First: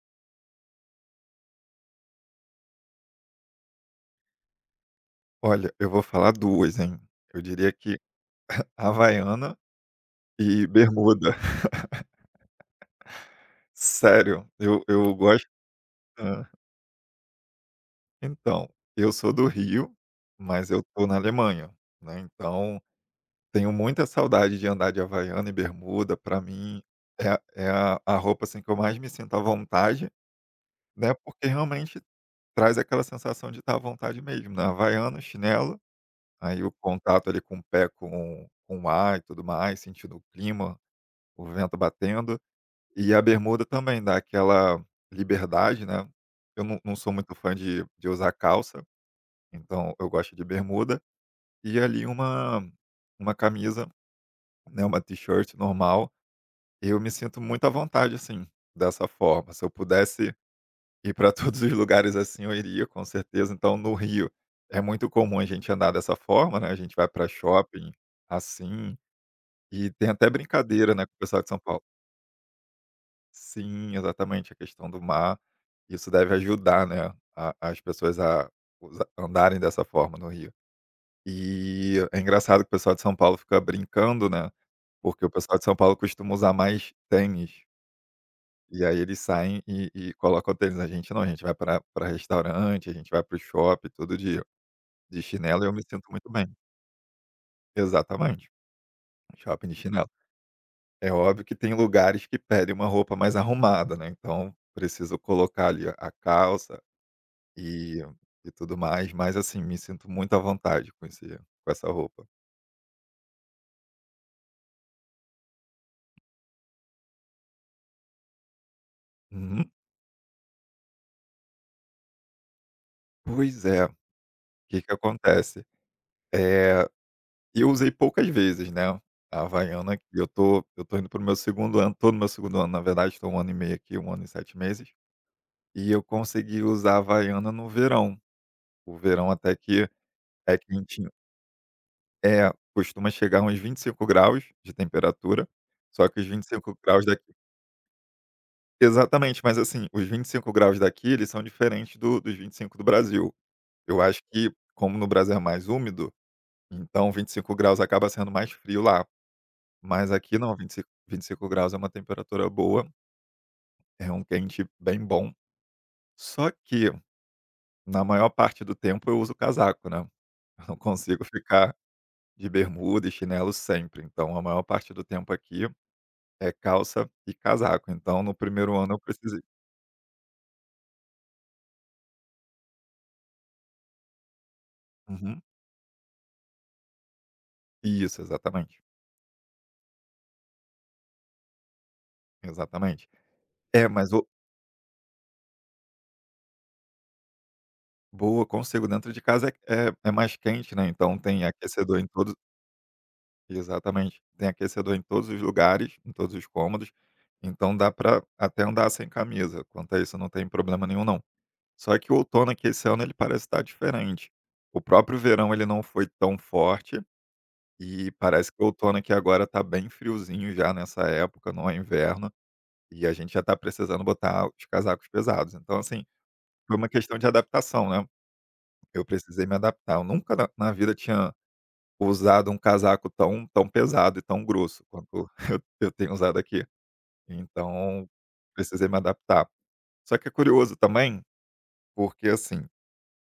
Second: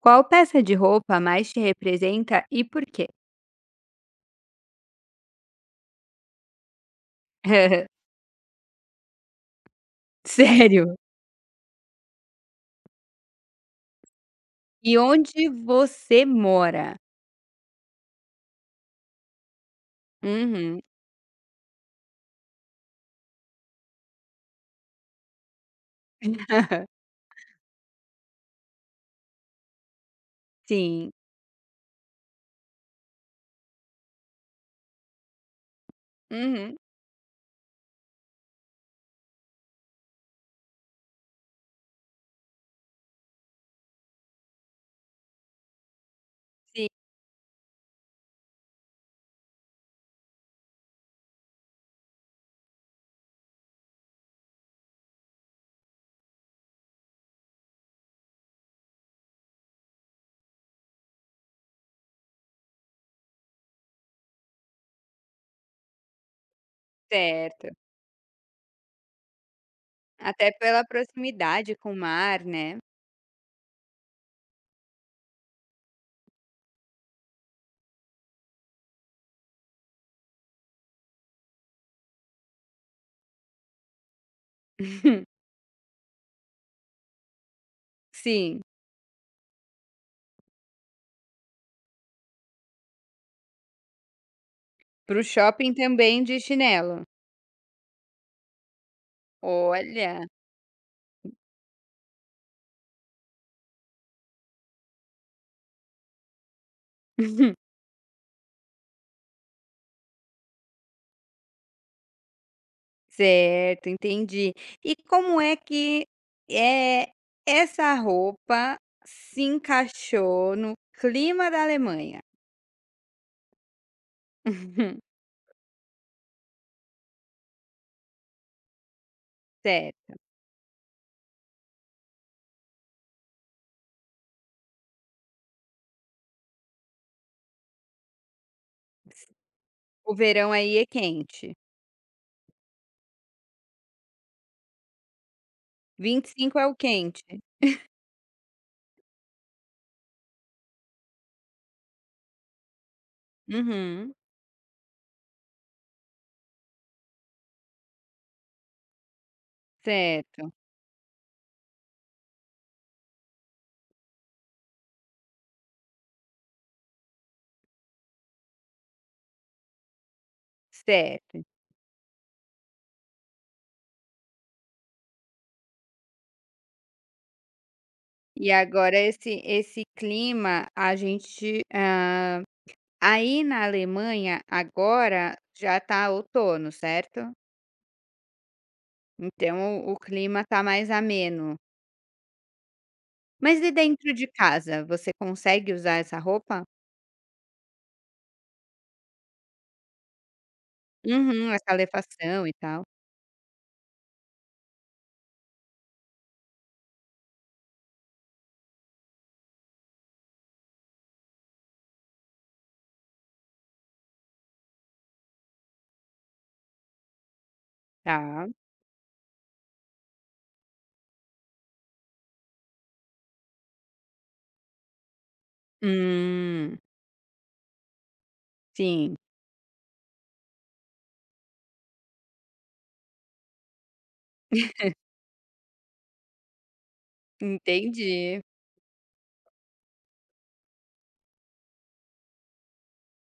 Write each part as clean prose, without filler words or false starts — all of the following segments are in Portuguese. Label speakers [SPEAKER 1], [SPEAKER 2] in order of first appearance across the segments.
[SPEAKER 1] Qual peça de roupa mais te representa e por quê?
[SPEAKER 2] Olha, eu vou falar 2, hein. Eu diria que havaiana e
[SPEAKER 1] Sério?
[SPEAKER 2] bermuda. Sério, eu
[SPEAKER 1] E
[SPEAKER 2] eu gosto.
[SPEAKER 1] onde você
[SPEAKER 2] Hã.
[SPEAKER 1] mora?
[SPEAKER 2] Então, eu sou do Rio, mas
[SPEAKER 1] Uhum.
[SPEAKER 2] eu tô na Alemanha, né, então tenho muita saudade de andar de havaiana e bermuda. Para mim é é a roupa, assim, que eu mais me sinto à vontade,
[SPEAKER 1] Sim.
[SPEAKER 2] né, porque realmente traz aquela sensação de estar à vontade mesmo, né. Havaiana, chinelo, aí o
[SPEAKER 1] Uhum.
[SPEAKER 2] contato ali com o pé com o ar e tudo mais, sentindo o clima, o vento batendo. E a bermuda também dá aquela liberdade, né. Eu não
[SPEAKER 1] Sim,
[SPEAKER 2] não sou muito fã de usar calça, então eu gosto de bermuda, e ali uma camisa, né, uma t-shirt normal, eu me sinto muito à vontade, assim, dessa forma. Se eu pudesse ir para todos os lugares assim, eu iria, com certeza. Então no Rio é muito comum a gente andar dessa forma, né, a gente vai para
[SPEAKER 1] certo.
[SPEAKER 2] shopping assim, e tem até
[SPEAKER 1] Até pela
[SPEAKER 2] brincadeira, né, com o pessoal de São
[SPEAKER 1] proximidade
[SPEAKER 2] Paulo.
[SPEAKER 1] com o mar, né.
[SPEAKER 2] Sim, exatamente, a questão do mar, isso deve ajudar, né, a as pessoas a usa andarem dessa forma no Rio. E é engraçado que o pessoal de São Paulo fica brincando, né, porque o pessoal de São Paulo costuma usar mais tênis,
[SPEAKER 1] Sim.
[SPEAKER 2] e aí eles saem e colocam o tênis, a gente não, a gente vai para pra restaurante, a gente vai para o shopping todo dia
[SPEAKER 1] Pro
[SPEAKER 2] de chinelo e eu
[SPEAKER 1] shopping
[SPEAKER 2] me sinto
[SPEAKER 1] também
[SPEAKER 2] muito
[SPEAKER 1] de
[SPEAKER 2] bem.
[SPEAKER 1] chinelo.
[SPEAKER 2] Exatamente, um shopping de chinelo.
[SPEAKER 1] Olha.
[SPEAKER 2] É óbvio que tem lugares que pedem uma roupa mais arrumada, né, então preciso colocar ali a calça. E e tudo mais, mas assim, me sinto muito à vontade com esse com essa roupa.
[SPEAKER 1] Certo, entendi. E como é que, é essa roupa se
[SPEAKER 2] Uhum.
[SPEAKER 1] encaixou no clima da Alemanha?
[SPEAKER 2] Pois é, o que que acontece? é eu usei poucas vezes, né, a Havaiana, que
[SPEAKER 1] Certo.
[SPEAKER 2] eu tô indo pro meu segundo ano tô no meu segundo ano, na verdade, estou um ano e meio aqui, um ano e 7 meses, e eu consegui usar a Havaiana no verão. O verão até que
[SPEAKER 1] O verão
[SPEAKER 2] é
[SPEAKER 1] aí é
[SPEAKER 2] quentinho.
[SPEAKER 1] quente.
[SPEAKER 2] É, costuma chegar uns 25 graus de temperatura, só que
[SPEAKER 1] vinte
[SPEAKER 2] os
[SPEAKER 1] e
[SPEAKER 2] vinte e
[SPEAKER 1] cinco é o
[SPEAKER 2] cinco graus da.
[SPEAKER 1] quente.
[SPEAKER 2] Exatamente, mas assim, os 25 graus daqui, eles são diferentes do dos 25 do Brasil. Eu
[SPEAKER 1] Uhum.
[SPEAKER 2] acho que, como no Brasil é mais úmido, então 25 graus acaba sendo mais frio lá. Mas aqui
[SPEAKER 1] Certo,
[SPEAKER 2] não, vinte e cinco graus é uma temperatura boa, é um quente bem bom. Só que, na maior parte do tempo, eu uso casaco, né. Eu não consigo
[SPEAKER 1] certo.
[SPEAKER 2] ficar de bermuda e chinelo sempre, então a maior parte do tempo aqui é calça e casaco. Então no
[SPEAKER 1] E
[SPEAKER 2] primeiro ano
[SPEAKER 1] agora
[SPEAKER 2] eu precisei.
[SPEAKER 1] esse clima a gente, aí na Alemanha agora
[SPEAKER 2] Uhum.
[SPEAKER 1] já tá outono, certo?
[SPEAKER 2] Isso, exatamente,
[SPEAKER 1] Então o clima tá mais ameno.
[SPEAKER 2] exatamente.
[SPEAKER 1] Mas e
[SPEAKER 2] É, mas
[SPEAKER 1] dentro de casa, você consegue usar essa roupa?
[SPEAKER 2] boa, consigo. Dentro de casa é mais quente, né, então tem
[SPEAKER 1] Uhum, a
[SPEAKER 2] aquecedor em todos.
[SPEAKER 1] calefação e tal.
[SPEAKER 2] Exatamente. Tem aquecedor em todos os lugares, em todos os cômodos, então dá para até andar sem camisa, quanto a isso não tem problema nenhum não. Só que o outono aqui esse ano ele parece estar diferente. O próprio verão ele não foi tão forte, e
[SPEAKER 1] Tá.
[SPEAKER 2] parece que o outono aqui agora tá bem friozinho já nessa época, não é inverno, e a gente já tá precisando botar os casacos pesados. Então assim, foi
[SPEAKER 1] Hum,
[SPEAKER 2] uma questão de adaptação, né. Eu
[SPEAKER 1] sim,
[SPEAKER 2] precisei me adaptar. Eu nunca na vida tinha usado um casaco tão tão pesado e tão grosso quanto eu tenho usado aqui. Então,
[SPEAKER 1] entendi.
[SPEAKER 2] precisei me adaptar. Só que é curioso também, porque, assim,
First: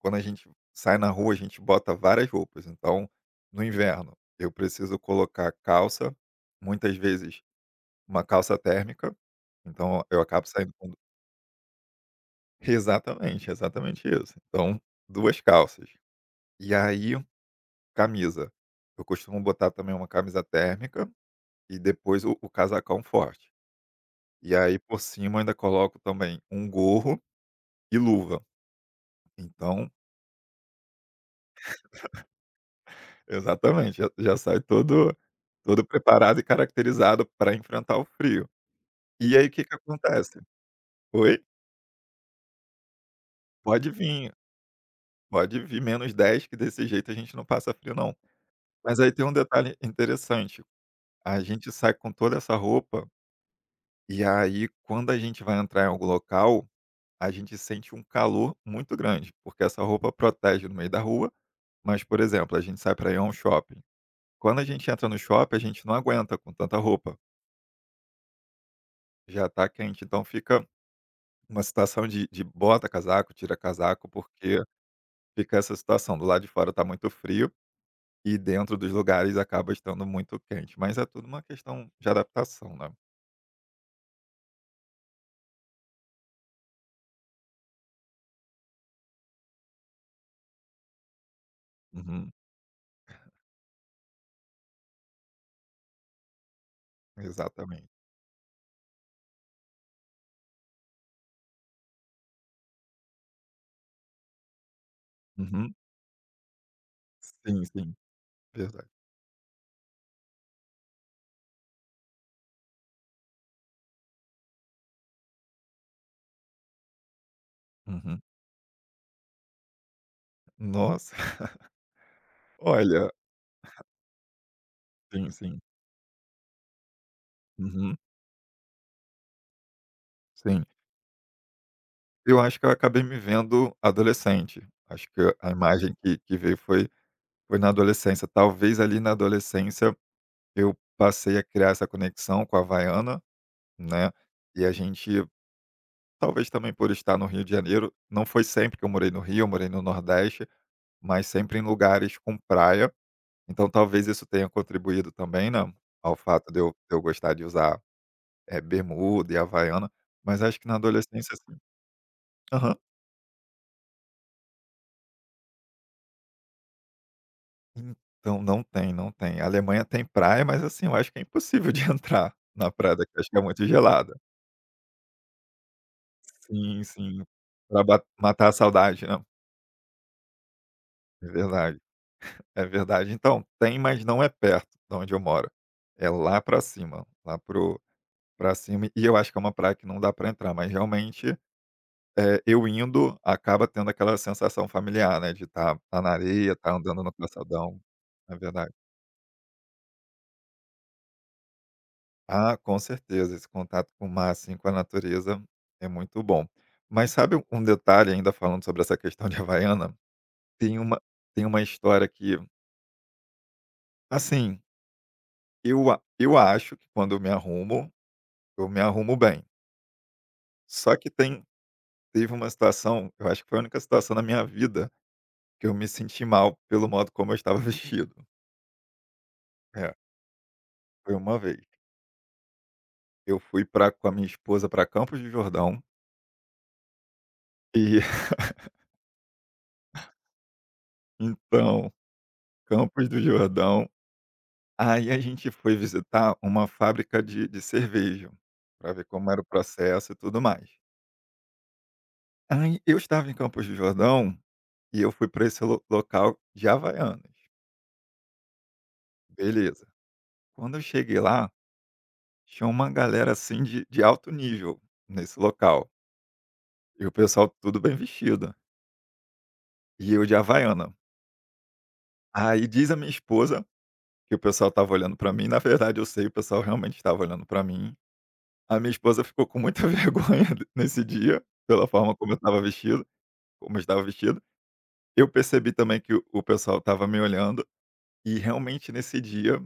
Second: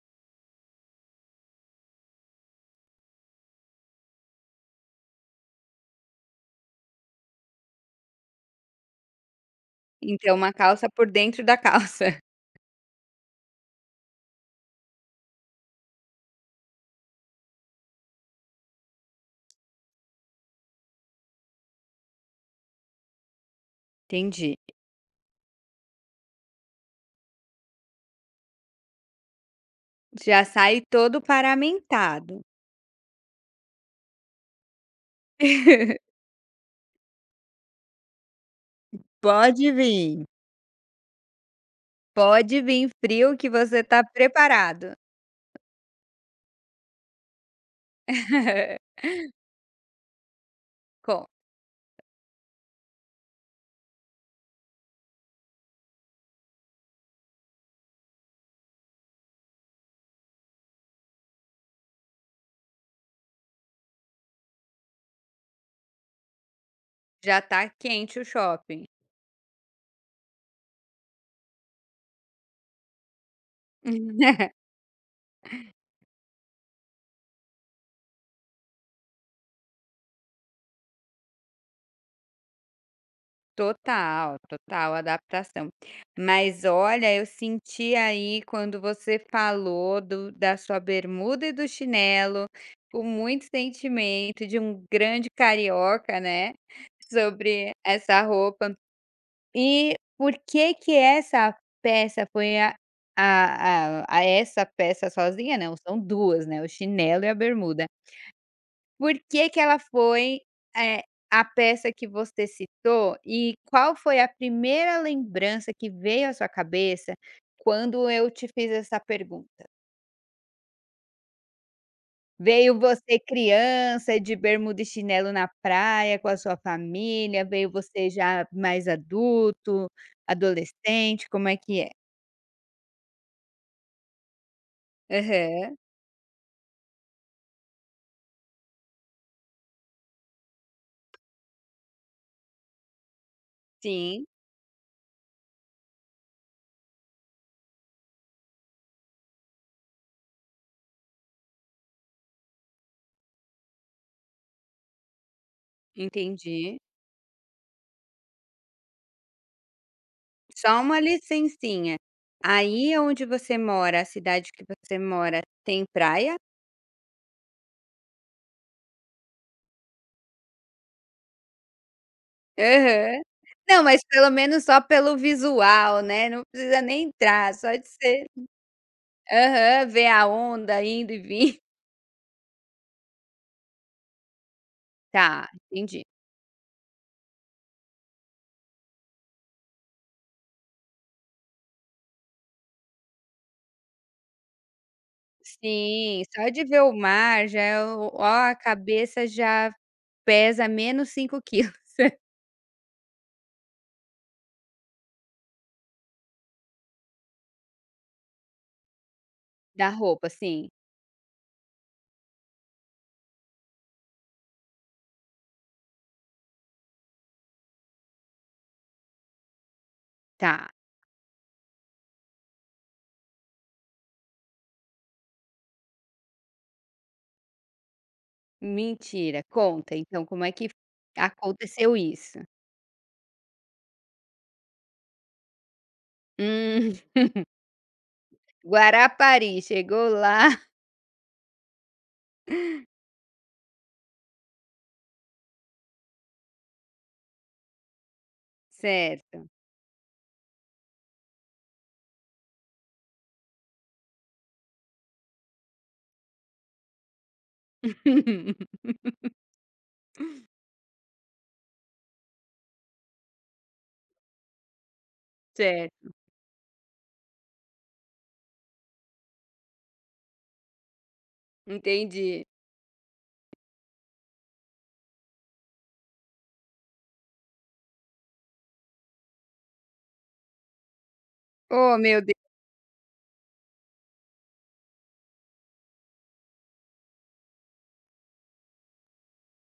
[SPEAKER 2] quando a gente sai na rua, a gente bota várias roupas. Então, no inverno, eu preciso colocar calça, muitas vezes uma calça térmica, então eu
[SPEAKER 1] Então
[SPEAKER 2] acabo
[SPEAKER 1] uma
[SPEAKER 2] saindo
[SPEAKER 1] calça
[SPEAKER 2] com.
[SPEAKER 1] por dentro da calça.
[SPEAKER 2] Exatamente, exatamente isso. Então, 2 calças. E aí camisa. Eu costumo botar também uma camisa térmica e depois o casacão forte. E
[SPEAKER 1] Entendi.
[SPEAKER 2] aí por cima eu ainda coloco também um gorro e luva. Então
[SPEAKER 1] Já sai todo paramentado.
[SPEAKER 2] exatamente, já sai todo preparado e caracterizado para enfrentar o frio. E aí o que
[SPEAKER 1] Pode
[SPEAKER 2] que
[SPEAKER 1] vir.
[SPEAKER 2] acontece? Oi?
[SPEAKER 1] Pode vir. Frio que você
[SPEAKER 2] Pode
[SPEAKER 1] tá
[SPEAKER 2] vir,
[SPEAKER 1] preparado.
[SPEAKER 2] pode vir -10. Que desse jeito a gente não passa frio não. Mas aí tem um detalhe interessante,
[SPEAKER 1] Com
[SPEAKER 2] a gente sai com toda essa roupa, e aí quando a gente vai entrar em algum local a gente sente um calor muito grande, porque essa roupa protege no meio da rua, mas, por exemplo, a gente sai para ir a um shopping. Quando a gente entra no shopping, a gente não aguenta com tanta roupa,
[SPEAKER 1] já tá quente o shopping.
[SPEAKER 2] já está quente, então fica uma situação de bota casaco, tira casaco, porque fica essa situação, do lado de fora está muito frio e dentro dos lugares acaba estando muito quente, mas é tudo uma questão de adaptação, né.
[SPEAKER 1] Total, total adaptação. Mas olha, eu senti aí quando você falou do da sua bermuda e do
[SPEAKER 2] Uhum,
[SPEAKER 1] chinelo, com muito sentimento de um grande carioca, né, sobre
[SPEAKER 2] exatamente.
[SPEAKER 1] essa roupa. E por que que essa peça foi a essa peça sozinha
[SPEAKER 2] Uhum.
[SPEAKER 1] não, são 2, né, o chinelo e a
[SPEAKER 2] Sim,
[SPEAKER 1] bermuda.
[SPEAKER 2] sim, verdade.
[SPEAKER 1] Por que que ela foi, eh, a peça que você citou e qual foi a primeira lembrança que veio à sua cabeça quando
[SPEAKER 2] Uhum.
[SPEAKER 1] eu te fiz essa pergunta?
[SPEAKER 2] Nossa,
[SPEAKER 1] Veio
[SPEAKER 2] olha,
[SPEAKER 1] você criança, de bermuda e
[SPEAKER 2] sim,
[SPEAKER 1] chinelo na
[SPEAKER 2] sim.
[SPEAKER 1] praia com a sua família, veio
[SPEAKER 2] Uhum,
[SPEAKER 1] você já mais adulto,
[SPEAKER 2] sim.
[SPEAKER 1] adolescente, como é que é?
[SPEAKER 2] Eu acho que eu acabei me vendo adolescente. Acho que a
[SPEAKER 1] Aham.
[SPEAKER 2] imagem que veio foi na adolescência. Talvez ali na adolescência eu passei a criar essa conexão com a Havaiana, né,
[SPEAKER 1] Sim,
[SPEAKER 2] e a gente talvez também por estar no Rio de Janeiro, não foi sempre que eu morei no Rio, eu morei no Nordeste, mas sempre em lugares com praia, então talvez isso tenha contribuído também, né, ao fato de eu
[SPEAKER 1] entendi.
[SPEAKER 2] de eu gostar de usar, bermuda e Havaiana, mas acho que na
[SPEAKER 1] Só uma
[SPEAKER 2] adolescência sim.
[SPEAKER 1] licencinha. Aí onde você mora, a cidade que você mora, tem praia?
[SPEAKER 2] Então, não tem, não tem. A Alemanha tem praia, mas assim, eu acho que é impossível de entrar na praia daqui,
[SPEAKER 1] Aham.
[SPEAKER 2] acho que é muito
[SPEAKER 1] Não, mas
[SPEAKER 2] gelada.
[SPEAKER 1] pelo menos só pelo visual, né, não precisa
[SPEAKER 2] Sim,
[SPEAKER 1] nem
[SPEAKER 2] sim,
[SPEAKER 1] entrar, só
[SPEAKER 2] pra
[SPEAKER 1] de
[SPEAKER 2] ba
[SPEAKER 1] ser
[SPEAKER 2] matar a saudade, né.
[SPEAKER 1] aham, ver a onda indo e
[SPEAKER 2] É
[SPEAKER 1] vindo.
[SPEAKER 2] verdade, é verdade. Então, tem, mas não é perto da onde eu
[SPEAKER 1] Tá,
[SPEAKER 2] moro.
[SPEAKER 1] entendi.
[SPEAKER 2] É lá pra cima, lá para pra cima, e eu acho que é uma praia que não dá pra entrar, mas realmente, eu indo, acaba tendo aquela sensação familiar, né, de estar na
[SPEAKER 1] Sim, só
[SPEAKER 2] areia,
[SPEAKER 1] de
[SPEAKER 2] estar tá
[SPEAKER 1] ver o
[SPEAKER 2] andando no
[SPEAKER 1] mar já
[SPEAKER 2] calçadão.
[SPEAKER 1] é o ó,
[SPEAKER 2] É
[SPEAKER 1] a
[SPEAKER 2] verdade.
[SPEAKER 1] cabeça já pesa menos 5 quilos.
[SPEAKER 2] Ah, com certeza, esse contato com o mar, assim, com a natureza é muito bom. Mas sabe um detalhe ainda falando sobre essa questão de
[SPEAKER 1] Da
[SPEAKER 2] Havaiana?
[SPEAKER 1] roupa, sim.
[SPEAKER 2] Tem uma tem uma história que, assim, eu acho que quando eu me arrumo bem.
[SPEAKER 1] Tá,
[SPEAKER 2] Só que tem teve uma situação, eu acho que foi a única situação na minha vida que eu me senti mal pelo modo como eu estava vestido.
[SPEAKER 1] mentira.
[SPEAKER 2] É,
[SPEAKER 1] Conta, então, como é que
[SPEAKER 2] foi uma vez.
[SPEAKER 1] aconteceu isso?
[SPEAKER 2] Eu fui pra com a minha esposa para Campos do Jordão,
[SPEAKER 1] Hum,
[SPEAKER 2] e
[SPEAKER 1] Guarapari, chegou lá,
[SPEAKER 2] então, Campos do Jordão. Aí a gente foi visitar uma fábrica de cerveja, para ver como era o
[SPEAKER 1] certo.
[SPEAKER 2] processo e tudo mais. Aí eu estava em Campos do Jordão e eu fui para esse lo local de Havaianas, beleza. Quando eu cheguei lá, tinha uma galera, assim, de alto nível nesse local,
[SPEAKER 1] Certo,
[SPEAKER 2] e o pessoal tudo bem vestido, e eu de Havaiana.
[SPEAKER 1] entendi.
[SPEAKER 2] Aí diz a minha esposa que o pessoal estava olhando para mim, na verdade eu sei, o pessoal realmente estava olhando para mim. A minha esposa ficou com muita vergonha nesse dia, pela
[SPEAKER 1] Oh,
[SPEAKER 2] forma
[SPEAKER 1] meu
[SPEAKER 2] como
[SPEAKER 1] Deus,
[SPEAKER 2] eu estava vestido, como eu estava vestido. Eu percebi também que o pessoal estava me olhando e realmente nesse dia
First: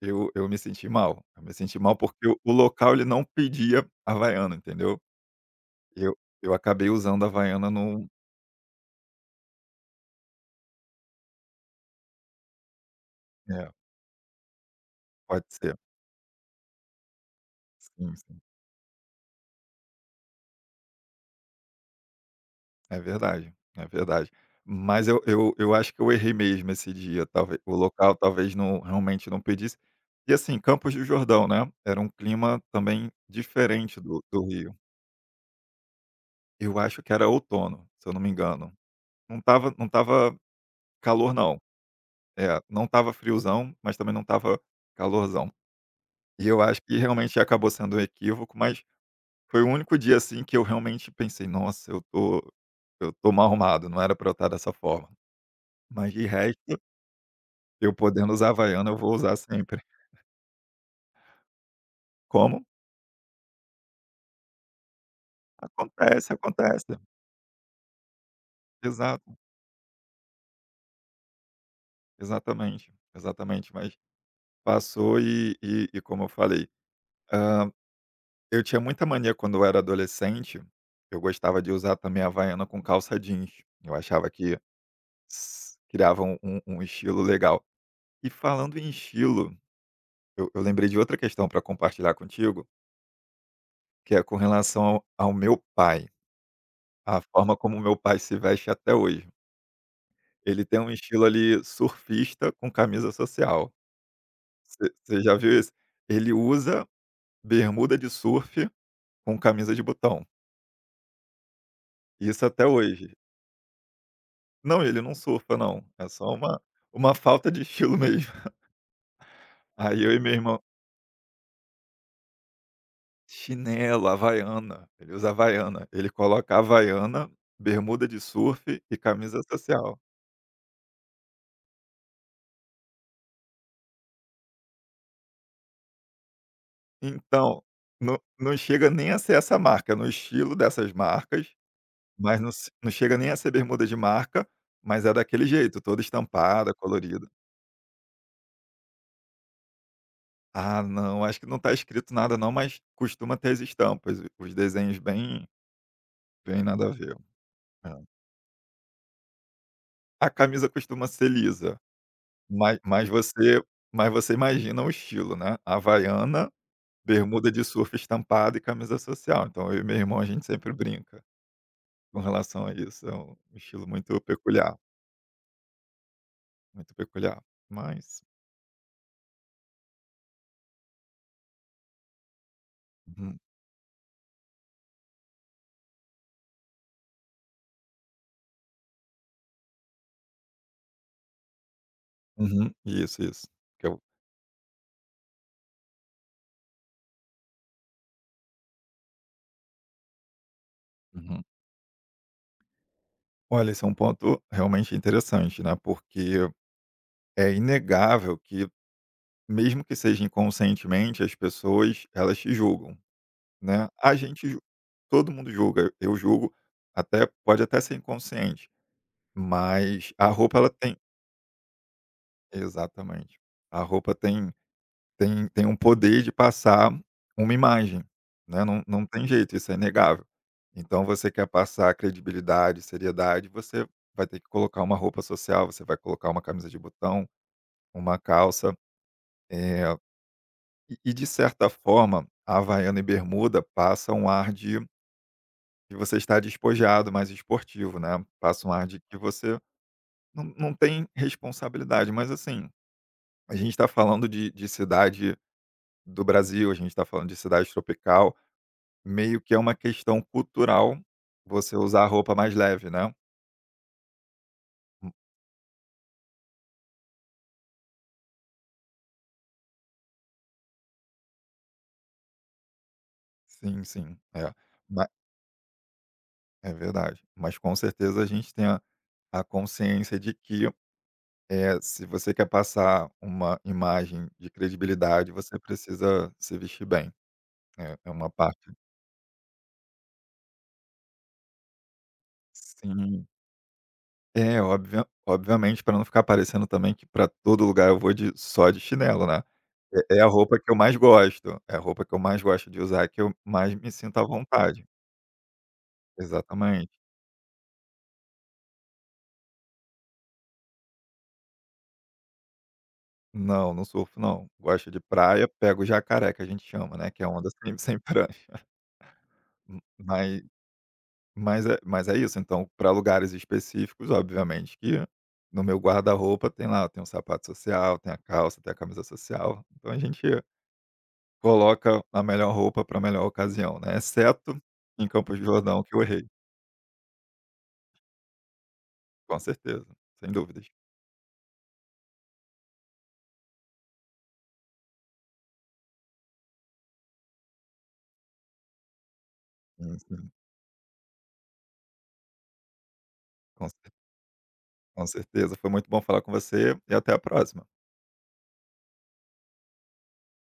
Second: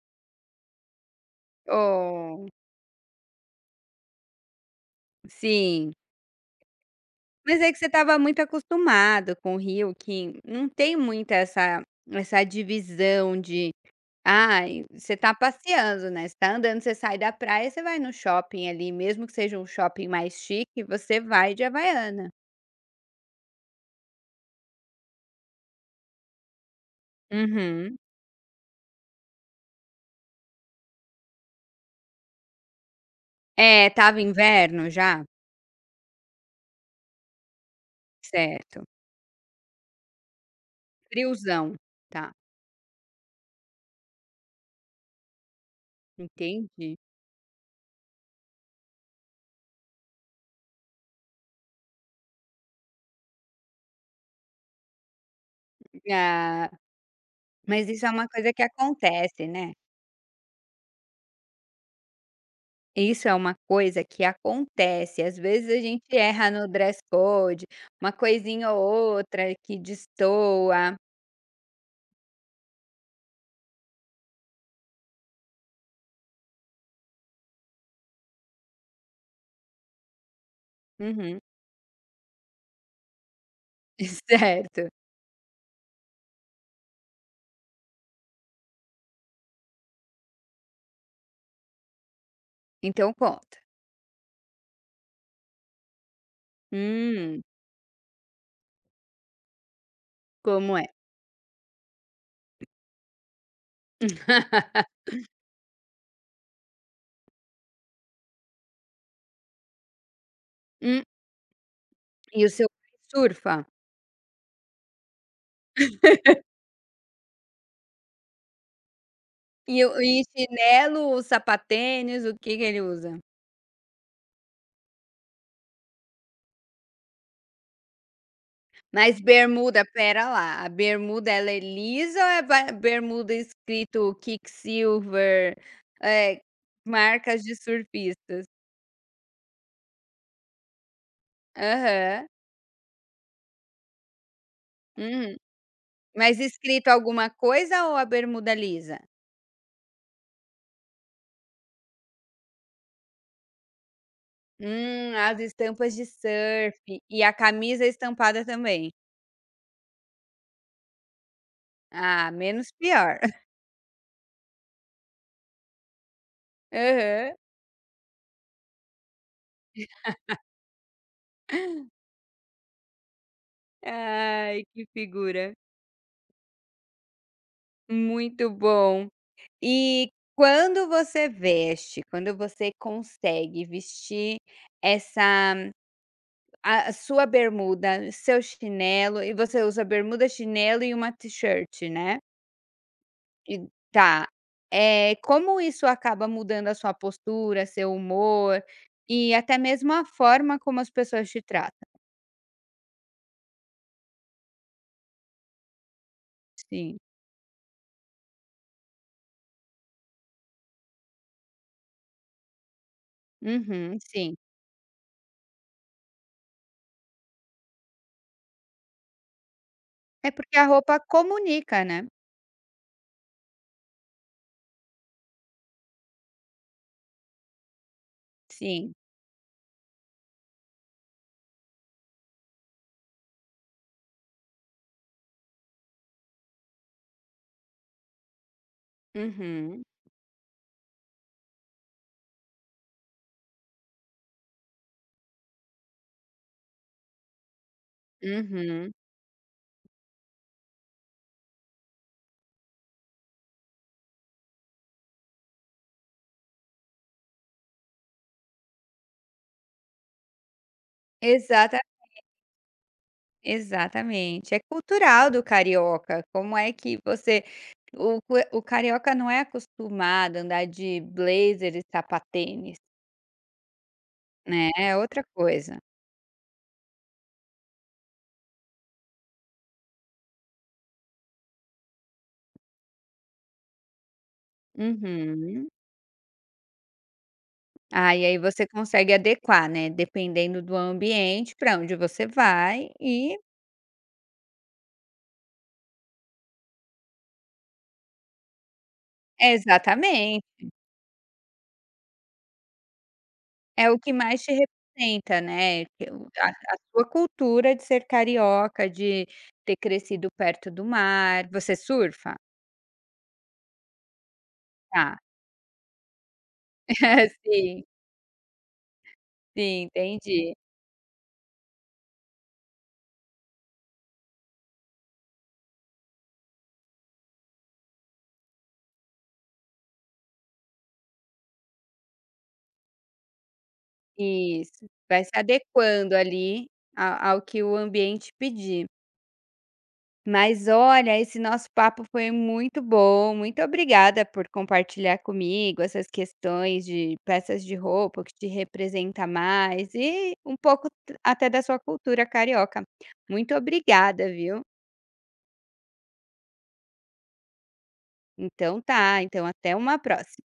[SPEAKER 2] eu me senti mal. Eu me senti mal porque o
[SPEAKER 1] oh,
[SPEAKER 2] o local ele não pedia Havaiana, entendeu?
[SPEAKER 1] sim.
[SPEAKER 2] Eu acabei usando
[SPEAKER 1] Mas
[SPEAKER 2] Havaiana
[SPEAKER 1] é que você
[SPEAKER 2] num,
[SPEAKER 1] estava muito acostumado com o Rio, que não tem muita essa essa divisão de,
[SPEAKER 2] é,
[SPEAKER 1] ai, você está
[SPEAKER 2] pode ser.
[SPEAKER 1] passeando, né, você está andando, você sai da praia, você vai no
[SPEAKER 2] Sim, sim.
[SPEAKER 1] shopping ali, mesmo que seja um shopping mais chique, você vai de Havaiana.
[SPEAKER 2] É verdade, é verdade. Mas eu acho que eu errei mesmo esse dia, talvez o
[SPEAKER 1] Uhum.
[SPEAKER 2] local talvez não realmente não pedisse. E assim, Campos do Jordão, né, era um clima também
[SPEAKER 1] É,
[SPEAKER 2] diferente
[SPEAKER 1] estava
[SPEAKER 2] do Rio.
[SPEAKER 1] inverno já?
[SPEAKER 2] Eu acho que era outono, se eu não me engano.
[SPEAKER 1] Certo.
[SPEAKER 2] Não estava calor não.
[SPEAKER 1] Friozão, tá.
[SPEAKER 2] É, não estava friozão, mas também não estava calorzão. E eu acho
[SPEAKER 1] Entendi.
[SPEAKER 2] que realmente acabou sendo um equívoco, mas foi o único dia, assim, que eu realmente pensei: "Nossa, eu tô mal arrumado, não era pra eu estar dessa forma". Mas de resto,
[SPEAKER 1] Ah, mas
[SPEAKER 2] eu
[SPEAKER 1] isso é uma
[SPEAKER 2] podendo usar
[SPEAKER 1] coisa que
[SPEAKER 2] havaiana, eu vou usar
[SPEAKER 1] acontece, né.
[SPEAKER 2] sempre. Como?
[SPEAKER 1] Isso é uma coisa que acontece, às vezes a gente
[SPEAKER 2] Acontece,
[SPEAKER 1] erra no
[SPEAKER 2] acontece.
[SPEAKER 1] dress code, uma coisinha ou
[SPEAKER 2] Exato,
[SPEAKER 1] outra que destoa.
[SPEAKER 2] exatamente, exatamente. Mas passou e como eu falei, ah, eu tinha muita mania quando eu era adolescente, eu
[SPEAKER 1] Uhum.
[SPEAKER 2] gostava de usar também Havaiana com calça jeans. Eu achava que
[SPEAKER 1] Certo.
[SPEAKER 2] criava um estilo legal. E falando em estilo, eu lembrei de outra questão para compartilhar contigo,
[SPEAKER 1] Então conta.
[SPEAKER 2] que é com relação ao meu pai, a
[SPEAKER 1] Hum,
[SPEAKER 2] forma como meu pai se veste até hoje. Ele
[SPEAKER 1] como
[SPEAKER 2] tem
[SPEAKER 1] é?
[SPEAKER 2] um estilo ali surfista com camisa social. Você já viu isso? Ele usa bermuda de surf com camisa de botão.
[SPEAKER 1] Hum, e
[SPEAKER 2] Isso
[SPEAKER 1] o
[SPEAKER 2] até
[SPEAKER 1] seu pai
[SPEAKER 2] hoje.
[SPEAKER 1] surfa?
[SPEAKER 2] Não, ele não surfa não, é só uma falta de estilo mesmo.
[SPEAKER 1] E o
[SPEAKER 2] Aí eu e
[SPEAKER 1] e
[SPEAKER 2] meu irmão
[SPEAKER 1] chinelo, o sapatênis, o que que ele usa?
[SPEAKER 2] chinelo, havaiana, ele usa havaiana, ele coloca havaiana, bermuda de surf e
[SPEAKER 1] Mas
[SPEAKER 2] camisa
[SPEAKER 1] bermuda,
[SPEAKER 2] social.
[SPEAKER 1] pera lá, a bermuda ela é lisa ou é ba bermuda escrito Kicksilver, eh, marcas de
[SPEAKER 2] Então, não
[SPEAKER 1] surfistas?
[SPEAKER 2] não chega nem a ser essa marca, é no estilo dessas marcas,
[SPEAKER 1] Aham.
[SPEAKER 2] mas não chega nem a ser bermuda de marca, mas é
[SPEAKER 1] Uhum.
[SPEAKER 2] daquele jeito, toda
[SPEAKER 1] Mas
[SPEAKER 2] estampada,
[SPEAKER 1] escrito
[SPEAKER 2] colorida.
[SPEAKER 1] alguma coisa ou a bermuda lisa?
[SPEAKER 2] Ah não, acho que não tá escrito nada não, mas costuma ter as estampas, os desenhos
[SPEAKER 1] As
[SPEAKER 2] bem
[SPEAKER 1] estampas de
[SPEAKER 2] bem
[SPEAKER 1] surf
[SPEAKER 2] nada a ver.
[SPEAKER 1] e a camisa
[SPEAKER 2] É.
[SPEAKER 1] estampada também.
[SPEAKER 2] A camisa costuma ser lisa,
[SPEAKER 1] Ah, menos
[SPEAKER 2] mas mas
[SPEAKER 1] pior.
[SPEAKER 2] você mas você imagina o estilo, né, havaiana,
[SPEAKER 1] Aham.
[SPEAKER 2] bermuda de surf estampada e camisa social, então eu e meu irmão a gente sempre brinca com relação a isso, é um estilo
[SPEAKER 1] Ai, que figura.
[SPEAKER 2] muito peculiar, mas
[SPEAKER 1] Muito bom. E quando você veste, quando você
[SPEAKER 2] uhum,
[SPEAKER 1] consegue vestir essa a sua bermuda, seu chinelo e você usa bermuda, chinelo e uma t-shirt, né.
[SPEAKER 2] uhum, isso,
[SPEAKER 1] E
[SPEAKER 2] que eu
[SPEAKER 1] tá, como isso acaba mudando a sua postura, seu humor e até mesmo a forma como as pessoas te
[SPEAKER 2] uhum.
[SPEAKER 1] tratam?
[SPEAKER 2] Olha, esse é um ponto realmente interessante, né, porque
[SPEAKER 1] Sim.
[SPEAKER 2] é inegável que, mesmo que seja inconscientemente, as pessoas, elas te julgam. Né,
[SPEAKER 1] Uhum,
[SPEAKER 2] a
[SPEAKER 1] sim.
[SPEAKER 2] gente ju todo mundo julga, eu julgo, até pode até ser inconsciente, mas a
[SPEAKER 1] É porque
[SPEAKER 2] roupa
[SPEAKER 1] a
[SPEAKER 2] ela
[SPEAKER 1] roupa
[SPEAKER 2] tem,
[SPEAKER 1] comunica, né.
[SPEAKER 2] exatamente. A roupa tem um poder de passar uma imagem, né, não
[SPEAKER 1] Sim.
[SPEAKER 2] não tem jeito, isso é inegável. Então você quer passar credibilidade, seriedade, você vai ter que colocar uma roupa social, você vai colocar uma camisa de botão, uma calça,
[SPEAKER 1] Uhum,
[SPEAKER 2] eh, e de certa forma, a havaiana e bermuda passa um ar de. E você está despojado, mais esportivo, né, passa um ar
[SPEAKER 1] uhum.
[SPEAKER 2] de que você não não tem responsabilidade. Mas assim, a gente está falando de cidade do Brasil, a gente está falando de cidade tropical, meio que é uma questão cultural você
[SPEAKER 1] Exata
[SPEAKER 2] usar a roupa mais leve, né.
[SPEAKER 1] Exatamente, é
[SPEAKER 2] Hum,
[SPEAKER 1] cultural do carioca. Como é que você o carioca não é acostumado a andar de blazer e sapatênis,
[SPEAKER 2] sim, sim, é.
[SPEAKER 1] né, é
[SPEAKER 2] Ma
[SPEAKER 1] outra coisa.
[SPEAKER 2] É verdade. Mas com certeza a gente tem a consciência de que, se você quer passar uma imagem de credibilidade, você
[SPEAKER 1] Uhum.
[SPEAKER 2] precisa se vestir bem. É
[SPEAKER 1] Ah, e
[SPEAKER 2] uma
[SPEAKER 1] aí você
[SPEAKER 2] parte,
[SPEAKER 1] consegue adequar, né, dependendo do ambiente para onde você vai
[SPEAKER 2] sim.
[SPEAKER 1] e
[SPEAKER 2] É, obviamente, para não ficar parecendo também que para todo lugar eu vou de só de chinelo, né. É a
[SPEAKER 1] exatamente,
[SPEAKER 2] roupa que eu mais gosto, é a roupa que eu mais gosto de usar, que eu mais
[SPEAKER 1] é
[SPEAKER 2] me
[SPEAKER 1] o que
[SPEAKER 2] sinto à
[SPEAKER 1] mais te
[SPEAKER 2] vontade.
[SPEAKER 1] representa, né, que o a
[SPEAKER 2] Exatamente.
[SPEAKER 1] sua cultura de ser carioca, de ter crescido perto do mar. Você surfa?
[SPEAKER 2] Não, não surfo não. Gosto de
[SPEAKER 1] Tá,
[SPEAKER 2] praia, pego jacaré que a gente chama, né, que é onda sem
[SPEAKER 1] sim.
[SPEAKER 2] sem prancha. M
[SPEAKER 1] Sim, entendi.
[SPEAKER 2] mas é isso, então para lugares específicos, obviamente que no meu guarda-roupa tem lá, tem o sapato social, tem a calça, tem a camisa social, então a gente coloca a melhor roupa para a melhor ocasião, né, exceto
[SPEAKER 1] Isso,
[SPEAKER 2] em
[SPEAKER 1] vai se
[SPEAKER 2] Campos do Jordão que eu
[SPEAKER 1] adequando
[SPEAKER 2] errei,
[SPEAKER 1] ali a ao que o ambiente pedir.
[SPEAKER 2] com certeza, sem dúvidas.
[SPEAKER 1] Mas olha, esse nosso papo foi muito bom, muito obrigada por compartilhar comigo essas questões de peças de roupa, o que te representa mais
[SPEAKER 2] Sim, sim,
[SPEAKER 1] e um pouco t até da sua cultura carioca. Muito
[SPEAKER 2] com cer
[SPEAKER 1] obrigada, viu.
[SPEAKER 2] com certeza, foi muito bom falar com você e até a próxima.
[SPEAKER 1] Então tá, então até uma próxima.